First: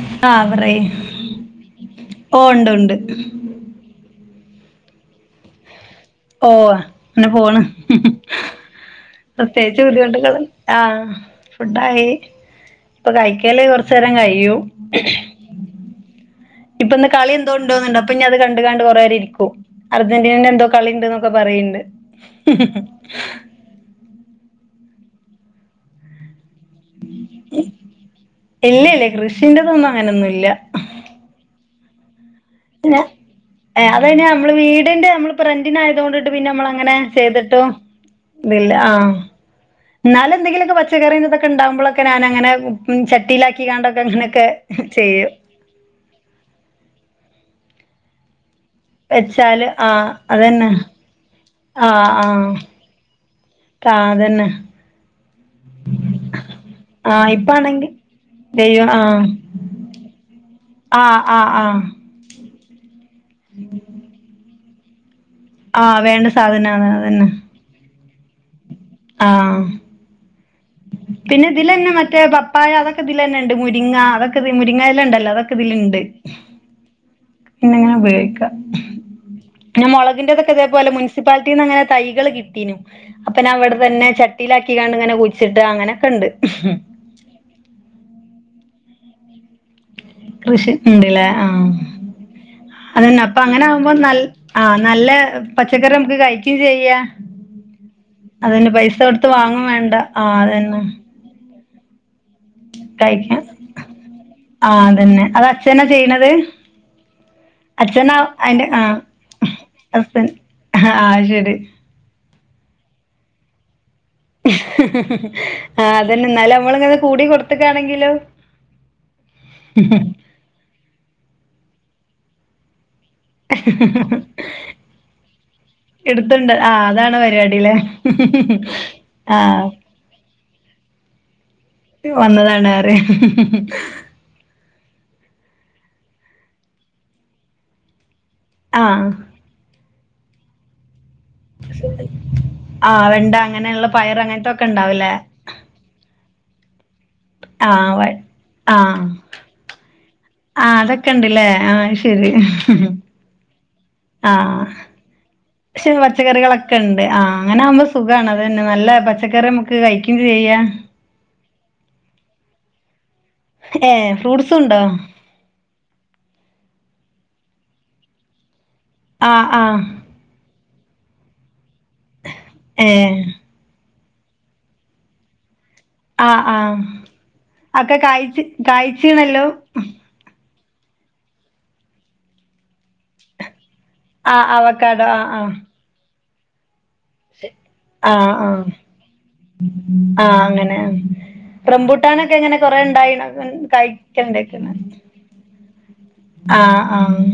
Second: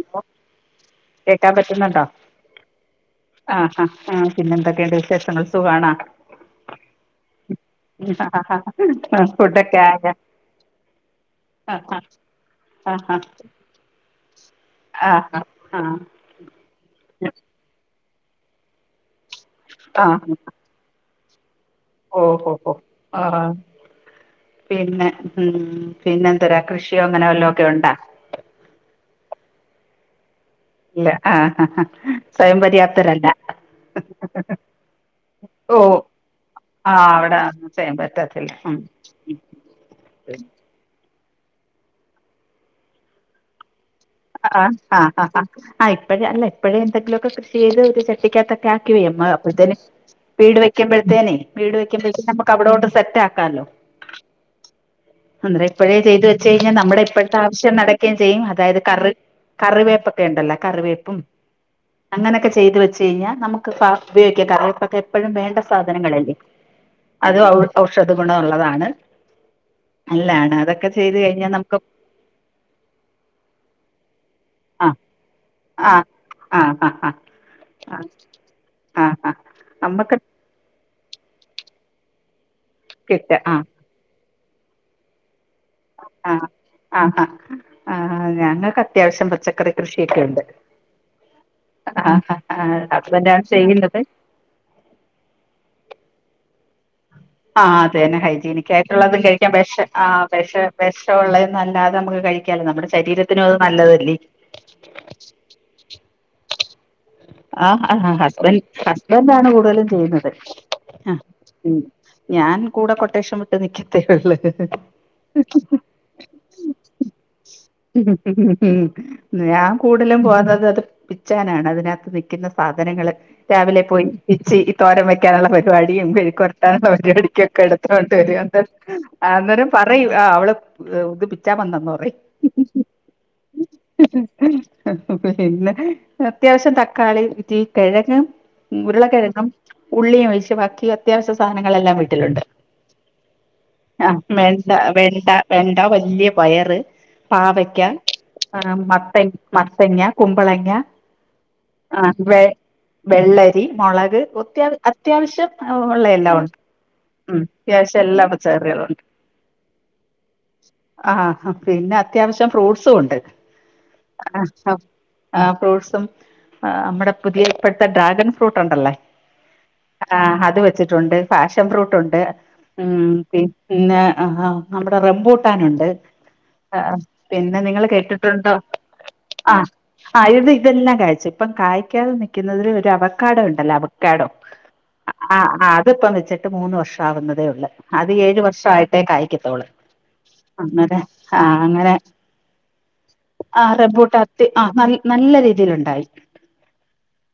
ഇപ്പൊ ആ പറയ് കേക്കാൻ പറ്റുന്നുണ്ടോ ഓ ഉണ്ട് ഉണ്ട് ആഹ് ആഹ് ആഹ് പിന്നെ എന്തൊക്കെണ്ട് വിശേഷങ്ങൾ സുഖാണാ ഓഹ് ഇങ്ങനെ പോണ് ഫുഡൊക്കെ പ്രത്യേകിച്ച് ആയോ ബുദ്ധിമുട്ട്കള് ആഹ് ആഹ് ഫുഡായി ആഹ് ഇപ്പ ആഹ് കഴിക്കല് കൊറച്ച് ച്ച് നേരം കയ്യും ആഹ് ആഹ് ഇപ്പൊന്ന് കളി എന്തോണ്ടോന്നുണ്ട് അപ്പ ഇനി അത് കണ്ട് കണ്ട് കൊറേരം ഇരിക്കും അർജന്റീനേടെ എന്തോ കളി ഇണ്ട്ന്നൊക്കെ പറയിണ്ട് ഓഹൊ ഹോ ആഹ് പിന്നെ ഉം പിന്നെന്തരാ കൃഷിയോ അങ്ങനെ വല്ലോ ഒക്കെ ഒണ്ടാ ഇല്ല ഇല്ല കൃഷിന്റെതൊന്നും അങ്ങനൊന്നുല്ല ഇല്ല ആഹ് ആഹ് സ്വയം പര്യാപ്തരല്ല ഏഹ് അതാ അയിന് നമ്മള് വീടിന്റെ നമ്മള് ഓ പ്രണ്ടിന് ആയതുകൊണ്ടിട്ട് പിന്ന നമ്മളങ്ങനെ ചെയ്തിട്ടും ഇല്ല അഹ് ഇതില്ല ഉം ആ എന്നാലും എന്തെങ്കിലൊക്കെ പച്ചക്കറി ഇതൊക്കെ ഉണ്ടാവുമ്പളക്കെ ഞാനങ്ങനെ ചട്ടിയിലാക്കിങ്ങാണ്ടൊക്കെ അങ്ങനെ ക്കെ ആഹ് ആഹ് ചെയ്യും ആഹ് ആഹ് ആഹ് ഇപ്പഴ് അല്ല ഇപ്പഴേ എന്തങ്കിലുവൊക്കെ കൃഷി ചെയ്ത് [unintelligible] ട്ടിക്കാത്തൊക്കെ ആക്കി വെയ് [unintelligible] വെച്ചാല് അപ്പഴ്ത്തെന് ആഹ് വീട് അതന്നെ വെക്കുമ്പഴ്ത്തേനെ വീട് ആഹ് വെക്കുമ്പഴ്ത്തേ ആഹ് നമുക്ക് അവിടോട്ട്‌ സെറ്റ് ആക്കാല്ലോ താ തന്നെ അന്നെരം ഇപ്പഴേ ചെയ്തു വച്ച കഴിഞ്ഞാ നമ്മുടെ ആഹ് ഇപ്പഴത്തെ ആവശ്യം ഇപ്പാണെങ്കി നടക്കേം ചെയ്യും അതായത് ദൈവം കറ് ആഹ് കറിവേപ്പക്ക ഇണ്ടല്ലാ കറിവേ ആഹ് ആഹ് ആഹ് അങ്ങനക്കെ ചെയ്ത് വെച്ച് കഴിഞ്ഞാ നമുക്ക് പാ ഉപയോഗിക്കാം കറിവേപ്പൊക്കെ എപ്പഴും വേണ്ട ആഹ് വേണ്ട സാധനങ്ങളല്ലേ സാധനാണ് അതന്നെ അത് ഔ ഔഷധ ഗുണം ഒള്ളതാണ് ആഹ് നല്ലാണ് അതൊക്കെ ചെയ്തു പിന്നെ കഴിഞ്ഞാ നമുക്ക് ഇതിലന്നെ മറ്റേ പപ്പായ അത‌ക്കിതിലന്നെ ഇണ്ട് മുരിങ്ങ അതൊക്കെ ഇതി ആഹ് മുരിങ്ങയില ഇണ്ടല്ലോ അത ആഹ് ആഹ് ഹ ഹ പിന്നങ്ങനെ ഉപയോഗിക്ക പിന്ന നമുക്ക് മൊളകിന്റെതൊക്ക ഇതേപോലെ മുൻ സിപ്പാലിറ്റീന്നങ്ങനെ തൈകള് കിട്ടീനു കിട്ട അപ്പന ആഹ് അവിടെ തന്നെ ചട്ടിയിലാക്കിങ്ങാണ്ടിങ്ങനെ കു ഴ്ച്ചിട്ട് അങ്ങനെക്കെണ്ട് ആഹ് ആഹ് ഹാ ആഹ് ഞങ്ങക്ക് അത്യാവശ്യം പച്ചക്കറി കൃഷിയൊക്കെ ഒണ്ട് കൃഷി ഉണ്ട്ല്ലേ ആഹ് ആഹ് ആഹ് അതന്നെ അപ്പൊ ഹസ്ബെന്റാണ് അങ്ങനെ ആകുമ്പോ ചെയ്യുന്നത് നൽ ആഹ് നല്ല പച്ചക്കറി നമുക്ക് കഴിക്കും ചെയ്യാ ആഹ് അതന്നെ അതന്നെ പൈസ ഹൈജീനിക്കായിട്ടുള്ളതും കൊടുത്ത് കഴിക്കാൻ വാങ്ങും വെഷ വേണ്ട ആഹ് വെഷ അതന്നെ വെ ഷൊള്ളതൊന്നും അല്ലാതെ നമ്മക്ക് കഴിക്കാലോ നമ്മുടെ കഴിക്കാം ശരീരത്തിനും അത് നല്ലതല്ലീ ആഹ് അതന്നെ അതച്ഛനാ ചെയ്യണത് ആഹ് അഹ് ഹാ അച്ഛനാ ഹസ്ബന്റ് അയിന്റെ ആഹ് ഹസ്ബന്റാണ് കൂടുതലും ഹസ്ബൻ ചെയ്യുന്നത് അഹ് ആഹ് ശരി ഉം ഞാൻ കൂടെ കൊട്ടേഷൻവി ട്ട് നിക്കത്തെ ഒള്ള് ആഹ് അതന്നെ എന്നാലും നമ്മളിങ്ങനെ കൂടി കൊടുത്തക്കാണെങ്കിലോ ഞാൻ കൂടുതലും പോന്നത് അത് പിച്ചാനാണ് അതിനാത്ത് നിക്കുന്ന സാധനങ്ങള് രാവിലെ പോയി പിച്ചി തോരൻ വെയ്ക്കാനുള്ള പരിപാടിയും എടുത്തുണ്ട് ആ മെഴുക്കുപുരട്ടാനുള്ള അതാണ് പരിപാടിക്കൊക്കെ പരിപാടില്ലേ എടുത്തു കൊണ്ട് വരും എന്ന ആഹ് ആ അന്നേരം പറയും ആഹ് അവള് ഇത് പിച്ചാൻ വന്നന്ന് പറയും വന്നതാണ് അറിയ പിന്നെ അത്യാവശ്യം തക്കാളി രി കെഴങ്ങ് ആ ഉരുളക്കെഴങ്ങും, ഉള്ളിയും ഒഴിച്ച് ബാക്കി അത്യാവശ്യം സാനങ്ങളെല്ലാം വീട്ടിലുണ്ട് ആ വെണ്ട അങ്ങനെയുള്ള പയർ ആഹ് അങ്ങനത്തെ ഒക്കെ വെണ്ട ഉണ്ടാവില്ലേ വെണ്ട വെണ്ടാ വെല്ല്യ പയറ് ആ പാവയ്ക്ക വ ആഹ് ആ മത്തൻ മത്തങ്ങ കുമ്പളങ്ങ ക്കെണ്ടില്ലേ ആഹ് ആ ശരി വെ വെള്ളരി, മൊള ക് ആ ഒത്യാവ അത്യാവശ്യം പക്ഷെ ഒള്ള എല്ലാവൊണ്ട് പച്ചക്കറികളൊക്കെ ഉണ്ട് ആ ഉം അങ്ങനെ ആകുമ്പോ അത്യാവശ്യം എല്ലാ സുഖാണ് അത് തന്നെ നല്ല പച്ചറികളുവൊണ്ട് പച്ചക്കറി നമുക്ക് കഴിക്കും ചെയ്യാം ആഹ് ഹ പിന്നെ അത്യാവശ്യം ഫ്രൂട്ട്സുവൊണ്ട് ഏഹ് ഫ്രൂട്ട്സുണ്ടോ? ആഹ് ഫ്രൂട്ട്സും ആഹ് നമ്മടെ പുതിയ ഇപ്പത്തെ ഡ്രാഗൺ ഫ്രൂട്ട് ഒണ്ടല്ലോ ആഹ് ആഹ് ആഹ് അത് വെച്ചിട്ടുണ്ട് ഫാഷൻ ഫ്രൂട്ട്ണ്ട് ഏ ഉം പി പിന്നെ ഹ ഹാ നമ്മുടെ റെംമ്പൂട്ടാനുണ്ട് ആ ആ ആഹ് പിന്നെ നിങ്ങള് ഒക്കെ കായ്ച്ച് കേട്ടിട്ടുണ്ടോ കായ്ച്ചീണല്ലോ ആഹ് ആയത് ഇതെല്ലാം കായച്ചു ഇപ്പം കായ് ക്കാതെ നിക്കുന്നതില് ഒരു അവകാടണ്ടല്ലോ അവ കേടോ ആ അവക്കാടോ ആ ആഹ് ആ ആഹ് അത്പ്പോ വെച് ട്ട് മൂന്ന് വർഷം ആവുന്നതേള്ളു അത് ആഹ് ഏഴു ആഹ് വർഷായിട്ടേ കായ്‌ക്കത്തോള്ളു അങ്ങനെ ആഹ് അങ്ങനെ റംബൂട്ടാനൊക്കെ എങ്ങനെ കൊറെ ഉണ്ടായിണോ ആഹ് റെമ്പുട്ടാ, അത്തി കഴിക്കണ്ടക്കണ് ആഹ് ന നല്ല രീതിയിലുണ്ടായി ആഹ്. ആഹ്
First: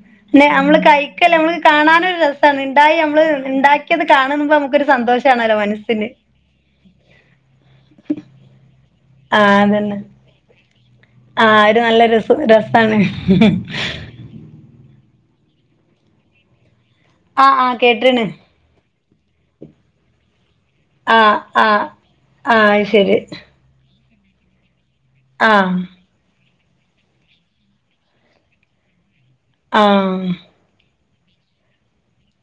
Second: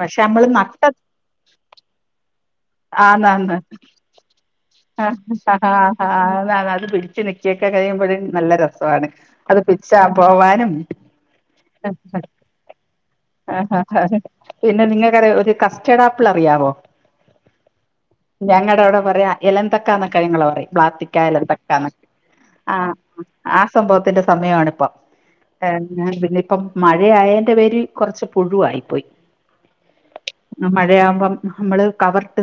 പക്ഷെ നമ്മള് ന്നെ അമ്മള് നട്ട കയിക്കല്ല മ്മക്ക് കാണാനൊരു രസാണ് ഇണ്ടായി മ്മള് ആന്നാന്ന് ണ്ടാക്കി കാണുമ്പം മ്ക്കൊരു ആ സന്തോഷാണല്ലോ മനസ്സിന് [unintelligible] നല്ല രസാണ് അത് ആഹ് അതന്നെ പിടിച്ചാ പോവാനും ആഹ് ഒരു നല്ല രസു രസാണ് ആഹ് ഹാ ഹാ പിന്നെ നിങ്ങൾക്കറിയോ ഒരു കസ്റ്റേഡാപ്പിൾ അറിയാവോ ആഹ് ആഹ് കേട്ട്ണ് ഞങ്ങടെവിടെ പറയും ഇളംന്തക്ക ന്നൊക്കെ ങ്ങള് പറയു [unintelligible] ആഹ് ആഹ് പ്ലാത്തിക്കാലെന്തൊക്കാണ് അത് ആഹ് ശരി ആഹ് സംഭവത്തിന്റെ സമയാണിപ്പം ആഹ് ഏഹ് ത്ലിപ്പം മഴയായേന്റെ പേരിൽ കൊറച്ച് പുഴുവായി പോയി ആഹ് അഹ് മഴയാവുമ്പം മ്മള് കവറ്ട്ട്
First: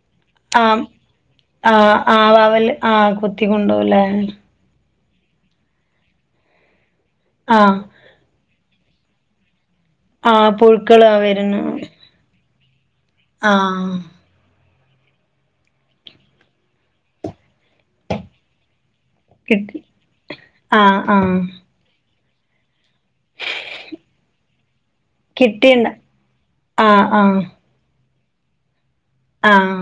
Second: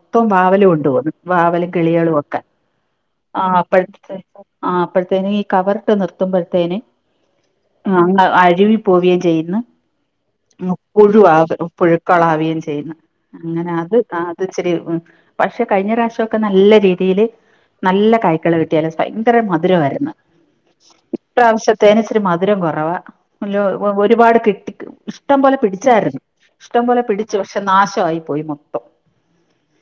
പ്പം വാവല് ആഹ് കൊണ്ടോവും വാവലും ആഹ് ആഹ് കിളിയളൊക്കെ വവല് ആഹ് കൊത്തി കൊണ്ടോവുല്ലേ ആപ്പഴ്ത്ത ആഹ് പ്പത്തേനി കവർട്ട് നിർത്തുമ്പോഴത്തേന് ആഹ് അങ് അര്വി പോവേയും ചെയ്യുന്നു ആഹ് പുഴുക്കള് [unintelligible] വരുന്നു പുഴുക്കളാവയും ചെയ്യുന്ന അങ്ങനെ ആഹ് അത് കാ ത്ചിരി ഉം പക്ഷെ കഴിഞ്ഞ പ്രാശോ ക്കെ നല്ല രീതിൽ നല്ല കായ്ക്കളെ ചെലസൈങ്കര കിട്ടി മധുരമായിരുന്നു ആഹ് ആഹ് ഇപ്രാവശ്യ തേനിച്ചിരി മധുരം കുറവാ ലോ ഒരുപാട് കിട്ടി ഇഷ്ടംപലെ കിട്ടിണ്ട പിടിച്ചായിരുന്നു ഇഷ്ടംപലെ ആഹ് പിടിച്ചു ആഹ് പക്ഷെ നാശായി പോയി മൊ ആഹ്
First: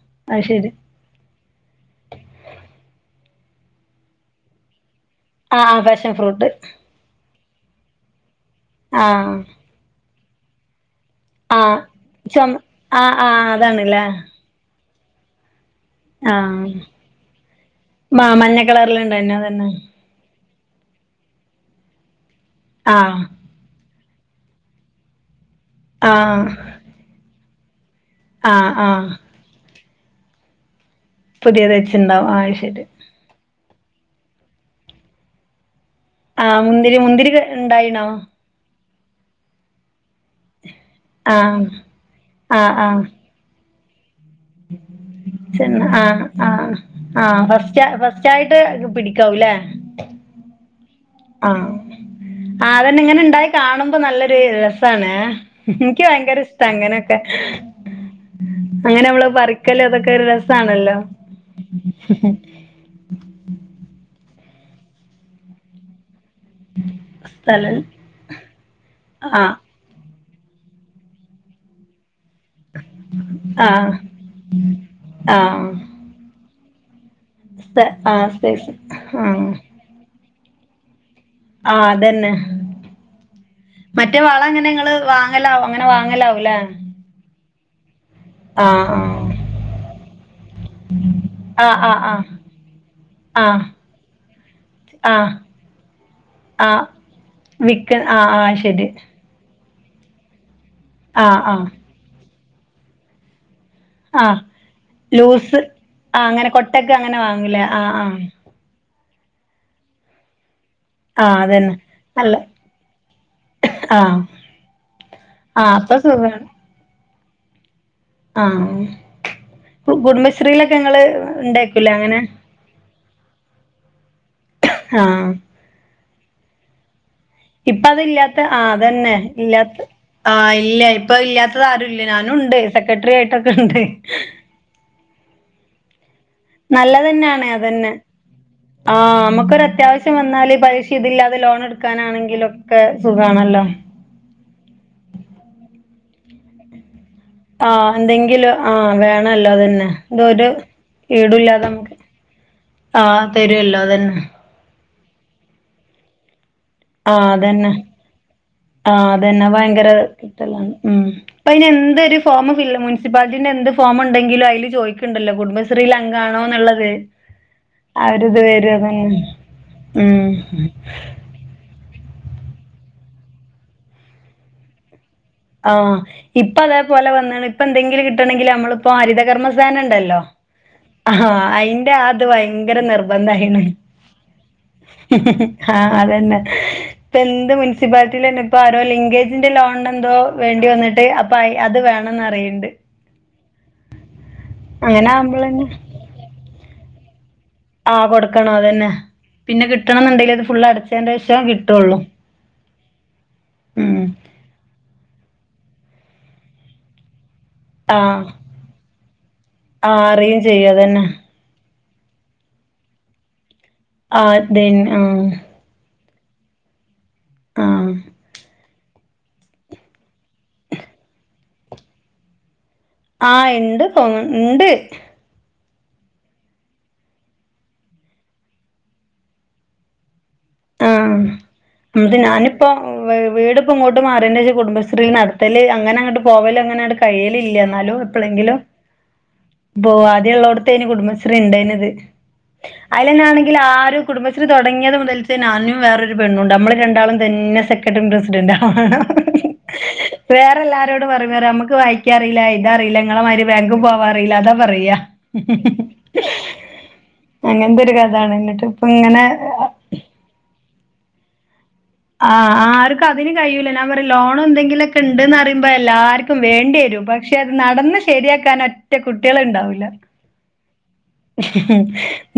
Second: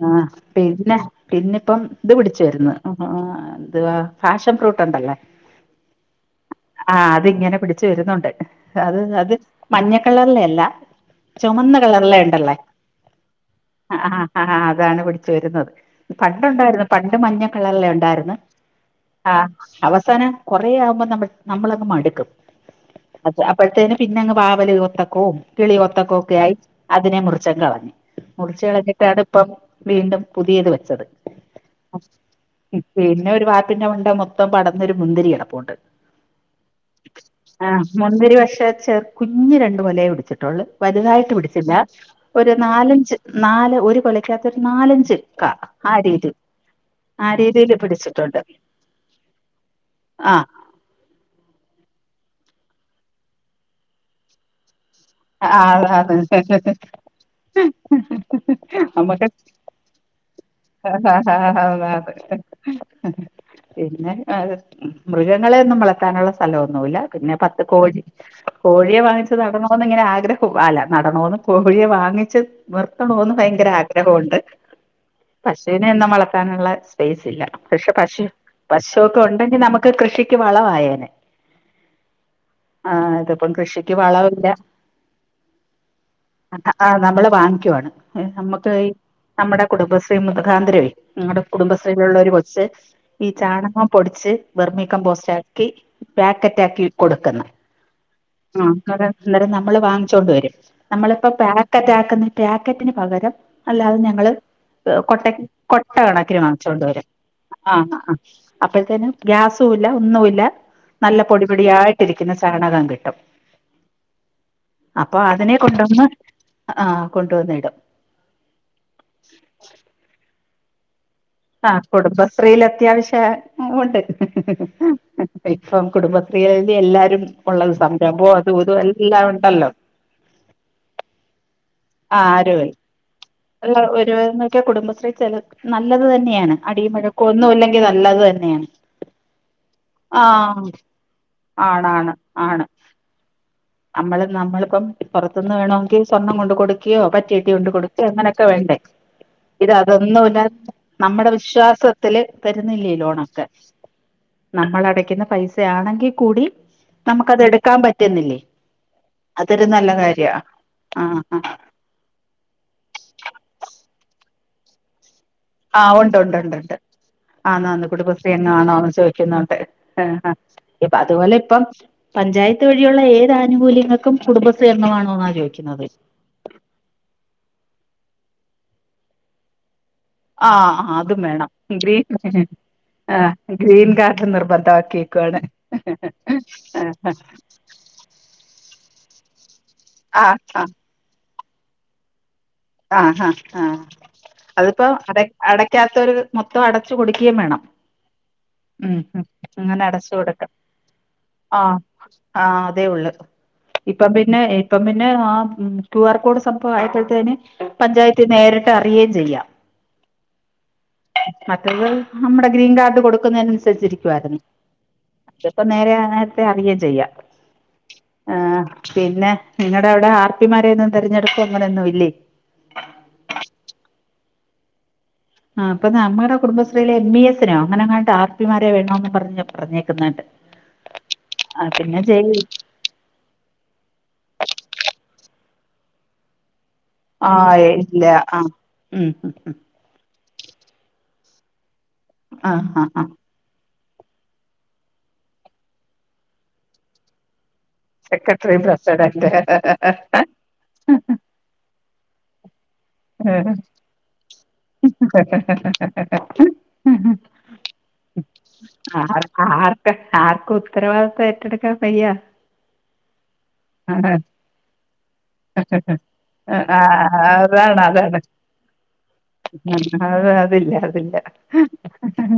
ആഹ് അത് ശരി പിന്നെ പിന്നെപ്പം ഇത് പിടിച്ചയിരെന്ന് എതുവാ ഫാഷൻ ഫ്രൂട്ട്ണ്ടല്ലേ ആഹ് ഫാഷൻ ഫ്രൂട്ട് ആഹ് അത്ങ്ങനെ പിടിച്ച് വരുന്നുണ്ട് അത് ആഹ് അത് മഞ്ഞക്കള്ളറിലെ അല്ല ചുമന്ന ആഹ് ചുമ കളറല്ലേണ്ടല്ലേ ആഹ് ആഹ് അതാണ്ല്ലേ ആഹ് ആഹ് അതാണ് പിടിച് വരുന്നത് പണ്ട ആഹ് ണ്ടായിരുന്നു പണ്ട് മഞ്ഞക്കള്ളറല്ലേ മാ ഉണ്ടായിരുന്നു മഞ്ഞ കളറിലുണ്ടായിന് ആഹ് അതന്നെ അവ തന കുറ ആവുമ്പോ നമ്മ നമ്മളങ്ങു മടുക്കും ആഹ് അപ്പഴത്തേന് പിന്നെങ്ങ് വാവല് ഒത്തക്കവും കിളി ഒത്തക്കോ ഒക്കെ ആഹ് ആയി അതിനെ മുറിച്ച ങ്ങളഞ്ഞു ആഹ് ആഹ് മുറിച്ചളഞ്ഞിട്ടാണ് ഇപ്പം വീണ്ടും പുതിയത് വെച്ചത് പുതിയത് വച്ചുണ്ടാവും ആഹ് ശരി പിന്നെ ഒരു വാപ്പിന്ന വണ്ട മൊത്തം പടന്നൊരു മുന്തിരി കടപുണ്ട് ആഹ് മുന്തിരി മുന്തിരിണ്ടായിന്നോ ചേ കുഞ്ഞ് രണ്ട് കൊലയേ പിടിച്ചിട്ടുള്ളൂ വലുതായിട്ട് ആഹ് പിടിച്ചില്ല ഒരു ആഹ് ആഹ് നാലഞ്ച് നാല് ഒരു കൊലക്കത് ഒരു നാലഞ്ചച് കാ ചെന്ന ആ ആഹ് രീതി ആഹ് ആ ആഹ് രീതിയിൽ ഫസ്റ്റ് ഫസ്റ്റ് പിടിച്ചിട്ടുണ്ട് ആയിട്ട് പിടിക്കാവൂല്ലേ ആഹ് ആഹ് ആഹ് അതന്നെ ഇങ്ങനെ ഉണ്ടായി കാണുമ്പോ നല്ലൊരു രസാണ് ആ ഇൻക്ക് ഭയങ്കര ഇഷ്ട അതാണ് അങ്ങനൊക്കെ അങ്ങനെ നമ്മള് നമ്മക്ക് പറിക്കല് അതൊക്കെ ഒരു രസാണല്ലോ അതെ അതെ. [unintelligible] പിന്നെ [unintelligible] മൃഗങ്ങളേന്നും വളർത്താനുള്ള സ്ഥ സ്ഥലൊന്നുല്ല പിന്നെ പത്ത് സ്ഥലം കോഴി കോഴിയേ വാങ്ങിച്ചത് ആ നടണോ പ്പന്നുംങ്ങനെ ആഗ്രഹും അല്ല നടന്നോന്ന് പൂവകോഴിയെ വാങ്ങിച്ച് വർത്തണോന്ന് ഭയങ്കര ആ ആഗ്രഹോണ്ട് ആ പശുവിനെ എന്നും വളർത്താനുള്ള സ്പേസില്ല സ്ഥ പക്ഷെ ആ പശു സ്പേസ് ആ പശുക്കെണ്ടെങ്കി നമക്ക് കൃഷിക്ക് വളവായേനെ ആ അതന്നെ കൃഷിക്ക് മറ്റേ വളമില്ല വളങ്ങനെങ്ങള് വാങ്ങലാവൊ അങ്ങനെ വാങ്ങലാവൊ ആ ആ നമ്മള് വാങ്ങിക്കുവാണ് എ ആ നമക്കേയ് നമ്മടെ കുടുംബശ്രീ മൃഖാന്തരെവ് നമ്മ്ടെ ആ ആ ആ കുടുംബശ്രീള്ളൊരു കൊച്ച് ഈ ആ ചാണകം പൊടിച്ച് ആ ബെർമികമ്പോസ്റ്റാക്കി ആ പാക്കറ്റാക്കി കൊടുക്ക്ന്ന് ആ അതെ ന്നേരം നമ്മള് വാങ്ങിച്ചൊണ്ട് വെരും ആ നമ്മളിപ്പോ ആ പേക്കറ്റാക്ക്ന്ന പേക്കറ്റിന് പകരം അല്ലാതെ ആ ഞങ്ങള് കൊട്ടെ ലൂസ് കൊട്ട ആ കണക്കിന് അങ്ങനെ വാങ്ങിചോണ്ട് കൊട്ടക്ക് വെരും അങ്ങനെ വാങ്ങൂലേ അ ആ അപ്പഴ്ത്തിന് ഗ്യാസൂല്ല ഒന്നൂല്ല നല്ല ആഹ് പൊടി അതന്നെ പൊടിയായിട്ടിരിക്ക്ണ ചാണകം കിട്ടും ക്ക് ആ അപ്പൊ അതിനെ കൊണ്ടൊന്ന് ആ കൊണ്ടൊന്നിടും ആ കുടുംബശ്രീയിലൊക്കെങ്ങള് ആ കുടുംബശ്രീയിലത്യാവിശ്യേ മുണ്ട് [unintelligible] ആഹ് ഇപ്പം കുടുംബശ്രീയില് എല്ലാരും ഇപ്പ അത് ഒള്ളരുസംരംഭം അതും ഇതും എല്ലാംണ്ടല്ലോ ആ ഇല്ലൃ ഇപ്പൊ ഇല്ലൃത്തത് ആരുല്ലൃ ഞാനുണ്ട് സെക്രെട്ടറി ആയിട്ടൊക്കെ ള്ള ഉണ്ട് ഒരുവരുന്നൊകെ കുടുംബശ്രീ ചെലനല്ലത് തന്നെയാണ് അടിംവഴക്കൊന്നുല്ലെങ്കിൽ നല്ലത് തന്നെയാണ് ആ മക്കൊരു അത്യാവിശ്യം വന്നാല് ആഹ് പലിശിംഇതില്ലാതെ ലോൺട്ക്കാനാണെങ്കിലൊക്കെ സുഖാണല്ലോ അമ്മള് നമ്മളിപ്പം പൊറത്ത്ന്ന് വേണൊങ്കി സ്വർണ്ണം കൊണ്ട് കൊടുകയോ പറ്റേ തി യൊണ്ട് ആഹ് കൊടുക്കേ അങ്ങനെയൊക്കെ എന്തെങ്കിലും വേണ്ടേ ആഹ് വേണല്ലോ ഇത് അതന്നെ ഇതൊരു അതൊന്നുല്ലാതെ നമ്മടെ ഈടുല്ലാതെ നമുക്ക് വിശ്വാസത്തില് തെരുന്നില്യേ ആഹ് ലോണൊക്കെ തരുവല്ലോ അതന്നെ നമ്മളടയ്ക്ക്ന്ന പൈസയാണെങ്കികൂടി നമുക്ക് അത് എടുക്കാൻ പറ്റുന്നില്ലേ ആ അതന്നെ അതൊരു ഭയങ്കര നല്ല കാര്യാ കിട്ടലാണ് ആ മ് ആ പ്പയിന് എന്ത് രു ഫോമ് ഫില്ല് മുനിസിപ്പാലിറ്റിന്റെ എന്ത് ഫോമ്ണ്ടെങ്കിലും അയില് ചൊയിക്ക്ണ്ടല്ലോ കുടും ബശ്രീല് അംഗാണോന്ന്ള്ളത് ആ ന്നോ അന്ന് കുടുംബശ്രീ അംഗാണോ ന്ന് ചോയ്ക്ക്ന്ന്ണ്ട് ഏ ഉം ആ ഇപ്പ അതുപോലെ ഇപ്പം പഞ്ചായത്ത് വഴിയുള്ള ഏതാനുകൂല്യങ്ങക്കും കുടുംബശ്രീഅംഗമാണോന്ന ചോ ആ ഇപ്പ അതേപോലെ വന്ന്ണ് ഇപ്പ എന്തെങ്കിലും കിട്ടണെങ്കില് നമ്മളിപ്പോ ഹരിതകർമ്മ സേനണ്ടല്ലോ ആ ആതും വേണം ഗ്രീൻ ഭയങ്കര ഏ ഗ്രീൻ കാർഡും നിർബന്ധാക്കി [unintelligible] ആ അതന്നെ ഇപ്പെന്ത് മി മുൻസിപ്പാലിറ്റിലെന്നെ ഇപ്പൊ ആരോ ലിങ്കേജിന്റെ ലോൺനെന്തോ ആ ആ വേണ്ടി വന്നിട്ട് അപ്പ അയ് അത് വേണംന്നറിയിണ്ട് ആ ആ ആ അതിപ്പോ അങ്ങനെ അട ആവുമ്പളന്നെ അടക്കാതൊരു മൊത്തം അടച്ചു കൊട്ക്കേയും വേണം ആ കൊടുക്കണം അതന്നെ ഉം ഉം പിന്നെ അങ്ങനെ അടച്ചു കിട്ടണന്നുണ്ടെങ്കിഅത് ഫുള്ള് അടച്ചേന്റെശം കിട്ടൊള്ളൂ ആ അതേ ഒള്ള് ഇപ്പം പിന്നെ ഇപ്പം പിന്നെ ആ ക്യുആർ കോഡ് സംഭവം ആയപതേന് ആ പഞ്ചായത്ത് നേരിട്ട് അറിയേയും ചെയ്യാം ആ അറിയും ചെയ്യും അതന്നെ മറ്റെത് നമ്മടെ ഗ്രീൻ കാർഡ് കൊടുക്കുന്നതിനനുസരിച്ചിരി ആ ദെൻ ആ പ്പൊ നേരെ അനേരത്തെ അറിയേം ചെയ്യാം ആ ആ പിന്നെ നിങ്ങടെ അവടെ ആർപ്പിമാരേന്നും തെരഞ്ഞെടുപ്പ് അങ്ങനെന്നും ഇല്ലേ ആ ഇണ്ട് തോന്ന് ഇണ്ട് ആ പ്പൊ നാമ്പറ കുടുംബശ്രീലെ എമ്മീഎസ്സിനോ അങ്ങനെ അങ്ങാട്ട് ആർപിമാരെ വേണോന്ന് പറഞ്ഞു പറഞ്ഞേക്ക്ന്നുണ്ട് [inaudible] ആ ന്ത്‌ ഞാന് ഇപ്പോ വീട് ഇപ്പം ഇങ്ങോട്ട് മാറിയേന്റേഷം കുടുംബശ്രീ നടത്തല് അങ്ങനെ അങ്ങട്ട് പോവല് അങ്ങനെണ്ട് കയ്യലില്ല ആഹ് ന്നാലും ഇല്ല ആഹ് എപ്പളങ്കിലും ഉം ഉം ഉം ബോ ആദ്യള്ളോടതേനി കുടുംബശ്രീ ഇണ്ടേനത് ആഹ് ആഹ് അയിലന്നാണെങ്കിലാരും കുടുംബശ്രീ തുടങ്ങിയത് മുതൽച്ചന്നേ ഞാനും വേറൊരു പെണ്ണുണ്ട് അമ്മള് രണ്ടാളും തന്നെ സെ ക്കടണ്ടസിഡന്റ സെക്രട്ടറി പ്രസിഡന്റ് വേറെല്ലാരോട പറിന്നേരം അമ്മക്ക് വായി ക്ക്യാ അറിയില്ല എഴ്താഅറിയില്ല ങ്ങളെമാരി ബേങ്ക് പോവാറയില്ല അതാ പറയാ അങ്ങൻത്തെരു കഥാണ് ന്നിട്ട് ഇപ്പ ഇങ്ങനെ ആർ ആർക്ക് ആർക്കും ഉത്തരവാദിതം ഏറ്റെടുക്ക ആഹ് ആർക്കു അതിന് കഴിയൂല ഞാൻ പറയാ ലോണോ എന്തെങ്കിലൊക്കെ ഇണ്ട്ന്നറിയുമ്പോ എല്ലാര്ക്കും ആ വേണ്ടിരും പക്ഷെ അ അതാണ് നടന്ന് അതാണ് ശരിയാക്കാനൊറ്റ കുട്ട്യേള് ഉണ്ടാവൂല അത്വരേ അതില്ല അതില്ല മ്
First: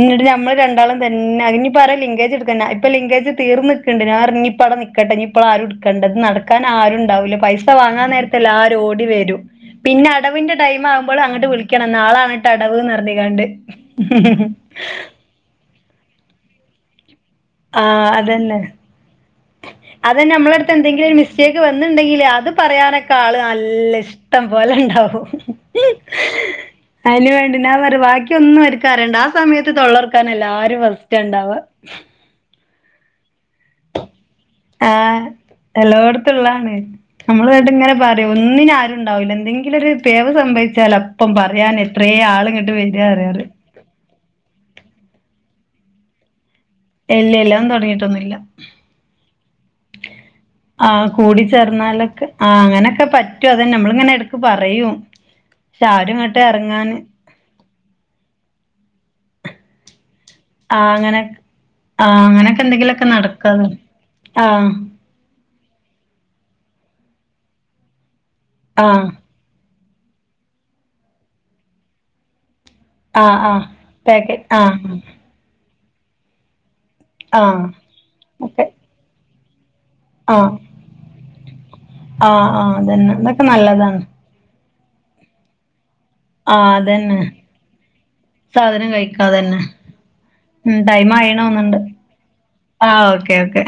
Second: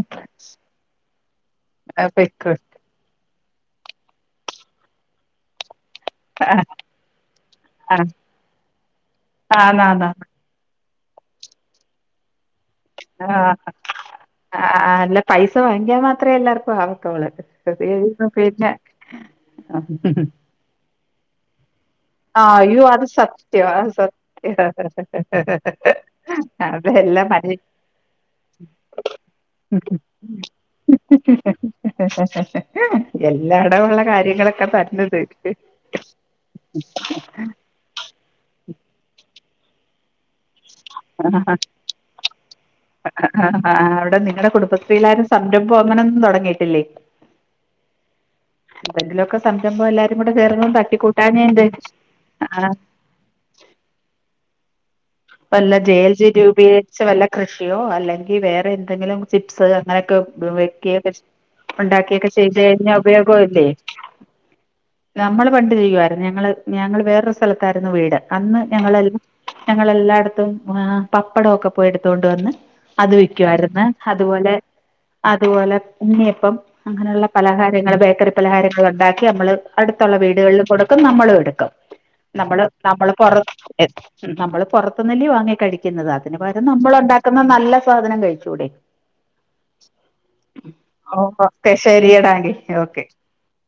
ന്നിട്ട് നമ്മൾ രണ്ടാളും തന്നെ അയിഞ്ഞിപ്പം ആര ലിങ്കേജ് പെക്ക് ഇട്ക്കണ്ടേ ഇപ്പം ലിംഗേജ് തീർന്ന്ക്ക്ണ്ട് ഞാപറഞ് ഞ്ഞിപ്പവ്ടെ നിക്കട്ടെ ഞ്ഞിപ്പളാരും ഇട്ക്കണ്ട നടക്കാനാരുണ്ടാവൂല പൈസ വാങ്ങാ നേരത്തെല്ലാരോടി വെരും പിന്നെ ആന്നാന്ന് അടവിന്റെ ടൈമാവു മ്പളു അങ്ങട്ട് വിളിക്കണം നാളാണ് ട്ടടവ്ന്നറിഞ്ഞീങ്ങാണ്ട് അഅഅആഹ് അല്ല പൈസ വാങ്ങിക്കാൻ മാത്രേ എല്ലാർക്കു ആവത്തോള് ഇപ്പോ ആഹ് അതന്നെ പിന്നെ ഏഴുസം [unintelligible] അതന്നെ അമ്മള എട്ത്ത് എന്തെങ്കിലും ഒര് മി സ്റ്റേക്ക് വന്നിണ്ടെങ്കില് ആ അത് അയ്യോ അത് പറയാനൊക്കെ ആള് സത്യം അത് നല്ല സത്യം ഇഷ്ടം പോലെ ഇണ്ടാവും അതെല്ലാം അയിനുവേണ്ടി മന നാ പറ ബാക്കിയൊന്നും ഓര്ക്കറിയണ്ട ആ സമയത്ത് തൊള്ളർക്കാനല്ലാരും ഫസ് റ്റണ്ടാവ എല്ലായിടെ ഉള്ള കാര്യങ്ങളൊക്കെ തരുന്നത് ആഹ് എല്ലോടത്തുള്ളാണ് നമ്മള് കേട്ട് ഇങ്ങനെ പറിം ഒന്നിനാരും ഉണ്ടാവൂല എന്തെങ്കിലൊര് പിഴവ് സംഭവിച്ചാലപ്പം പറയാന് എത്രേ ആള്ങ്ങട്ട് വരറിയാറ് ആഹ് അവ്ടെ നിങ്ങടെ കുടുംബശ്രീലാരും സംരംഭം അങ്ങനൊന്നു തുടങ്ങിയിട്ടില്ലേ ഇല്ല ഇല്ല അഹൊന്ന് തുടങ്ങിട്ടൊന്നുയില്ല പെന്റിലൊക്കെ സംരംഭം എല്ലാ ഇങ്ങോട്ട് കേറ്ണു ആഹ് കൂടിച്ചേർന്നാലൊക്കെ ആഹ് അങ്ങനൊക്കെ പറ്റും അതന്നെ അമ്മളിങ്ങനെ എടക്ക് പറയും വല്ല പക്ഷെ ജെ ആരും എൽ ജി ഇങ്ങട്ട് ഇറങ്ങാന് രൂപീകരിച്ച വല്ല കൃഷിയോ അല്ലെങ്കിവേറെ ന്തെങ്കിലും. ചിപ്സ് അങ്ങനൊ ക്കെ ആഹ് വെക്കിയേ ക്കെ അങ്ങനെ ആഹ് ഉണ്ടാക്കിയൊക്കെ ചെയ്ത ഴിഞ്ഞാ ഉപയോഗവല്ലേ? ആ നമ്മള് പണ്ട് ചെയ്യുവായിരുന്നു ഞങ്ങള് ഞങ്ങള് വേറൊരു സ്ഥലത്തായിരുന്നു വീട് അന്ന് ആഹ് ഞങ്ങളെല്ലാം എല്ലായിടത്തും പപ്പാടൊക്കെ പോയി എടുതൊണ്ടുവന്നു അത് ആഹ് ആഹ് വിക്കുവായിരുന്നേ പാക്കറ്റ് അതുപോലെ ആഹ് അതുപോലെ ഉണ്ണിയപ്പം അങ്ങനെയുള്ള ആഹ് പലഹാരങ്ങൾ ബേക്കറി ഒക്കെ പലഹാരങ്ങളു ണ്ടാക്കി നമ്മള് അടുതൊള്ള ള്ള ആഹ് വീടുകളിലും കൊടുക്കും നമ്മലോടുക്കും ആഹ് നമ്മള് ആഹ് നമ്മള് അതന്നെ പുറ അതൊക്കെ നല്ലതാണ് നമ്മള് പൊറത്തുന്നല്ലേ വാങ്ങി കഴിക്കുന്നത്. അതിന് പരം ആഹ് അതന്നെ നമ്മളുണ്ടാകുന്ന നല്ല സാധനം കഴിച്ചൂടെ? സാധനം കഴിക്കാതന്നെ ഉം ടൈം ഓ ഓക്കെ ശെരിടാ ങ്കി ഒക്കെ ക്കെ ഒക്കെ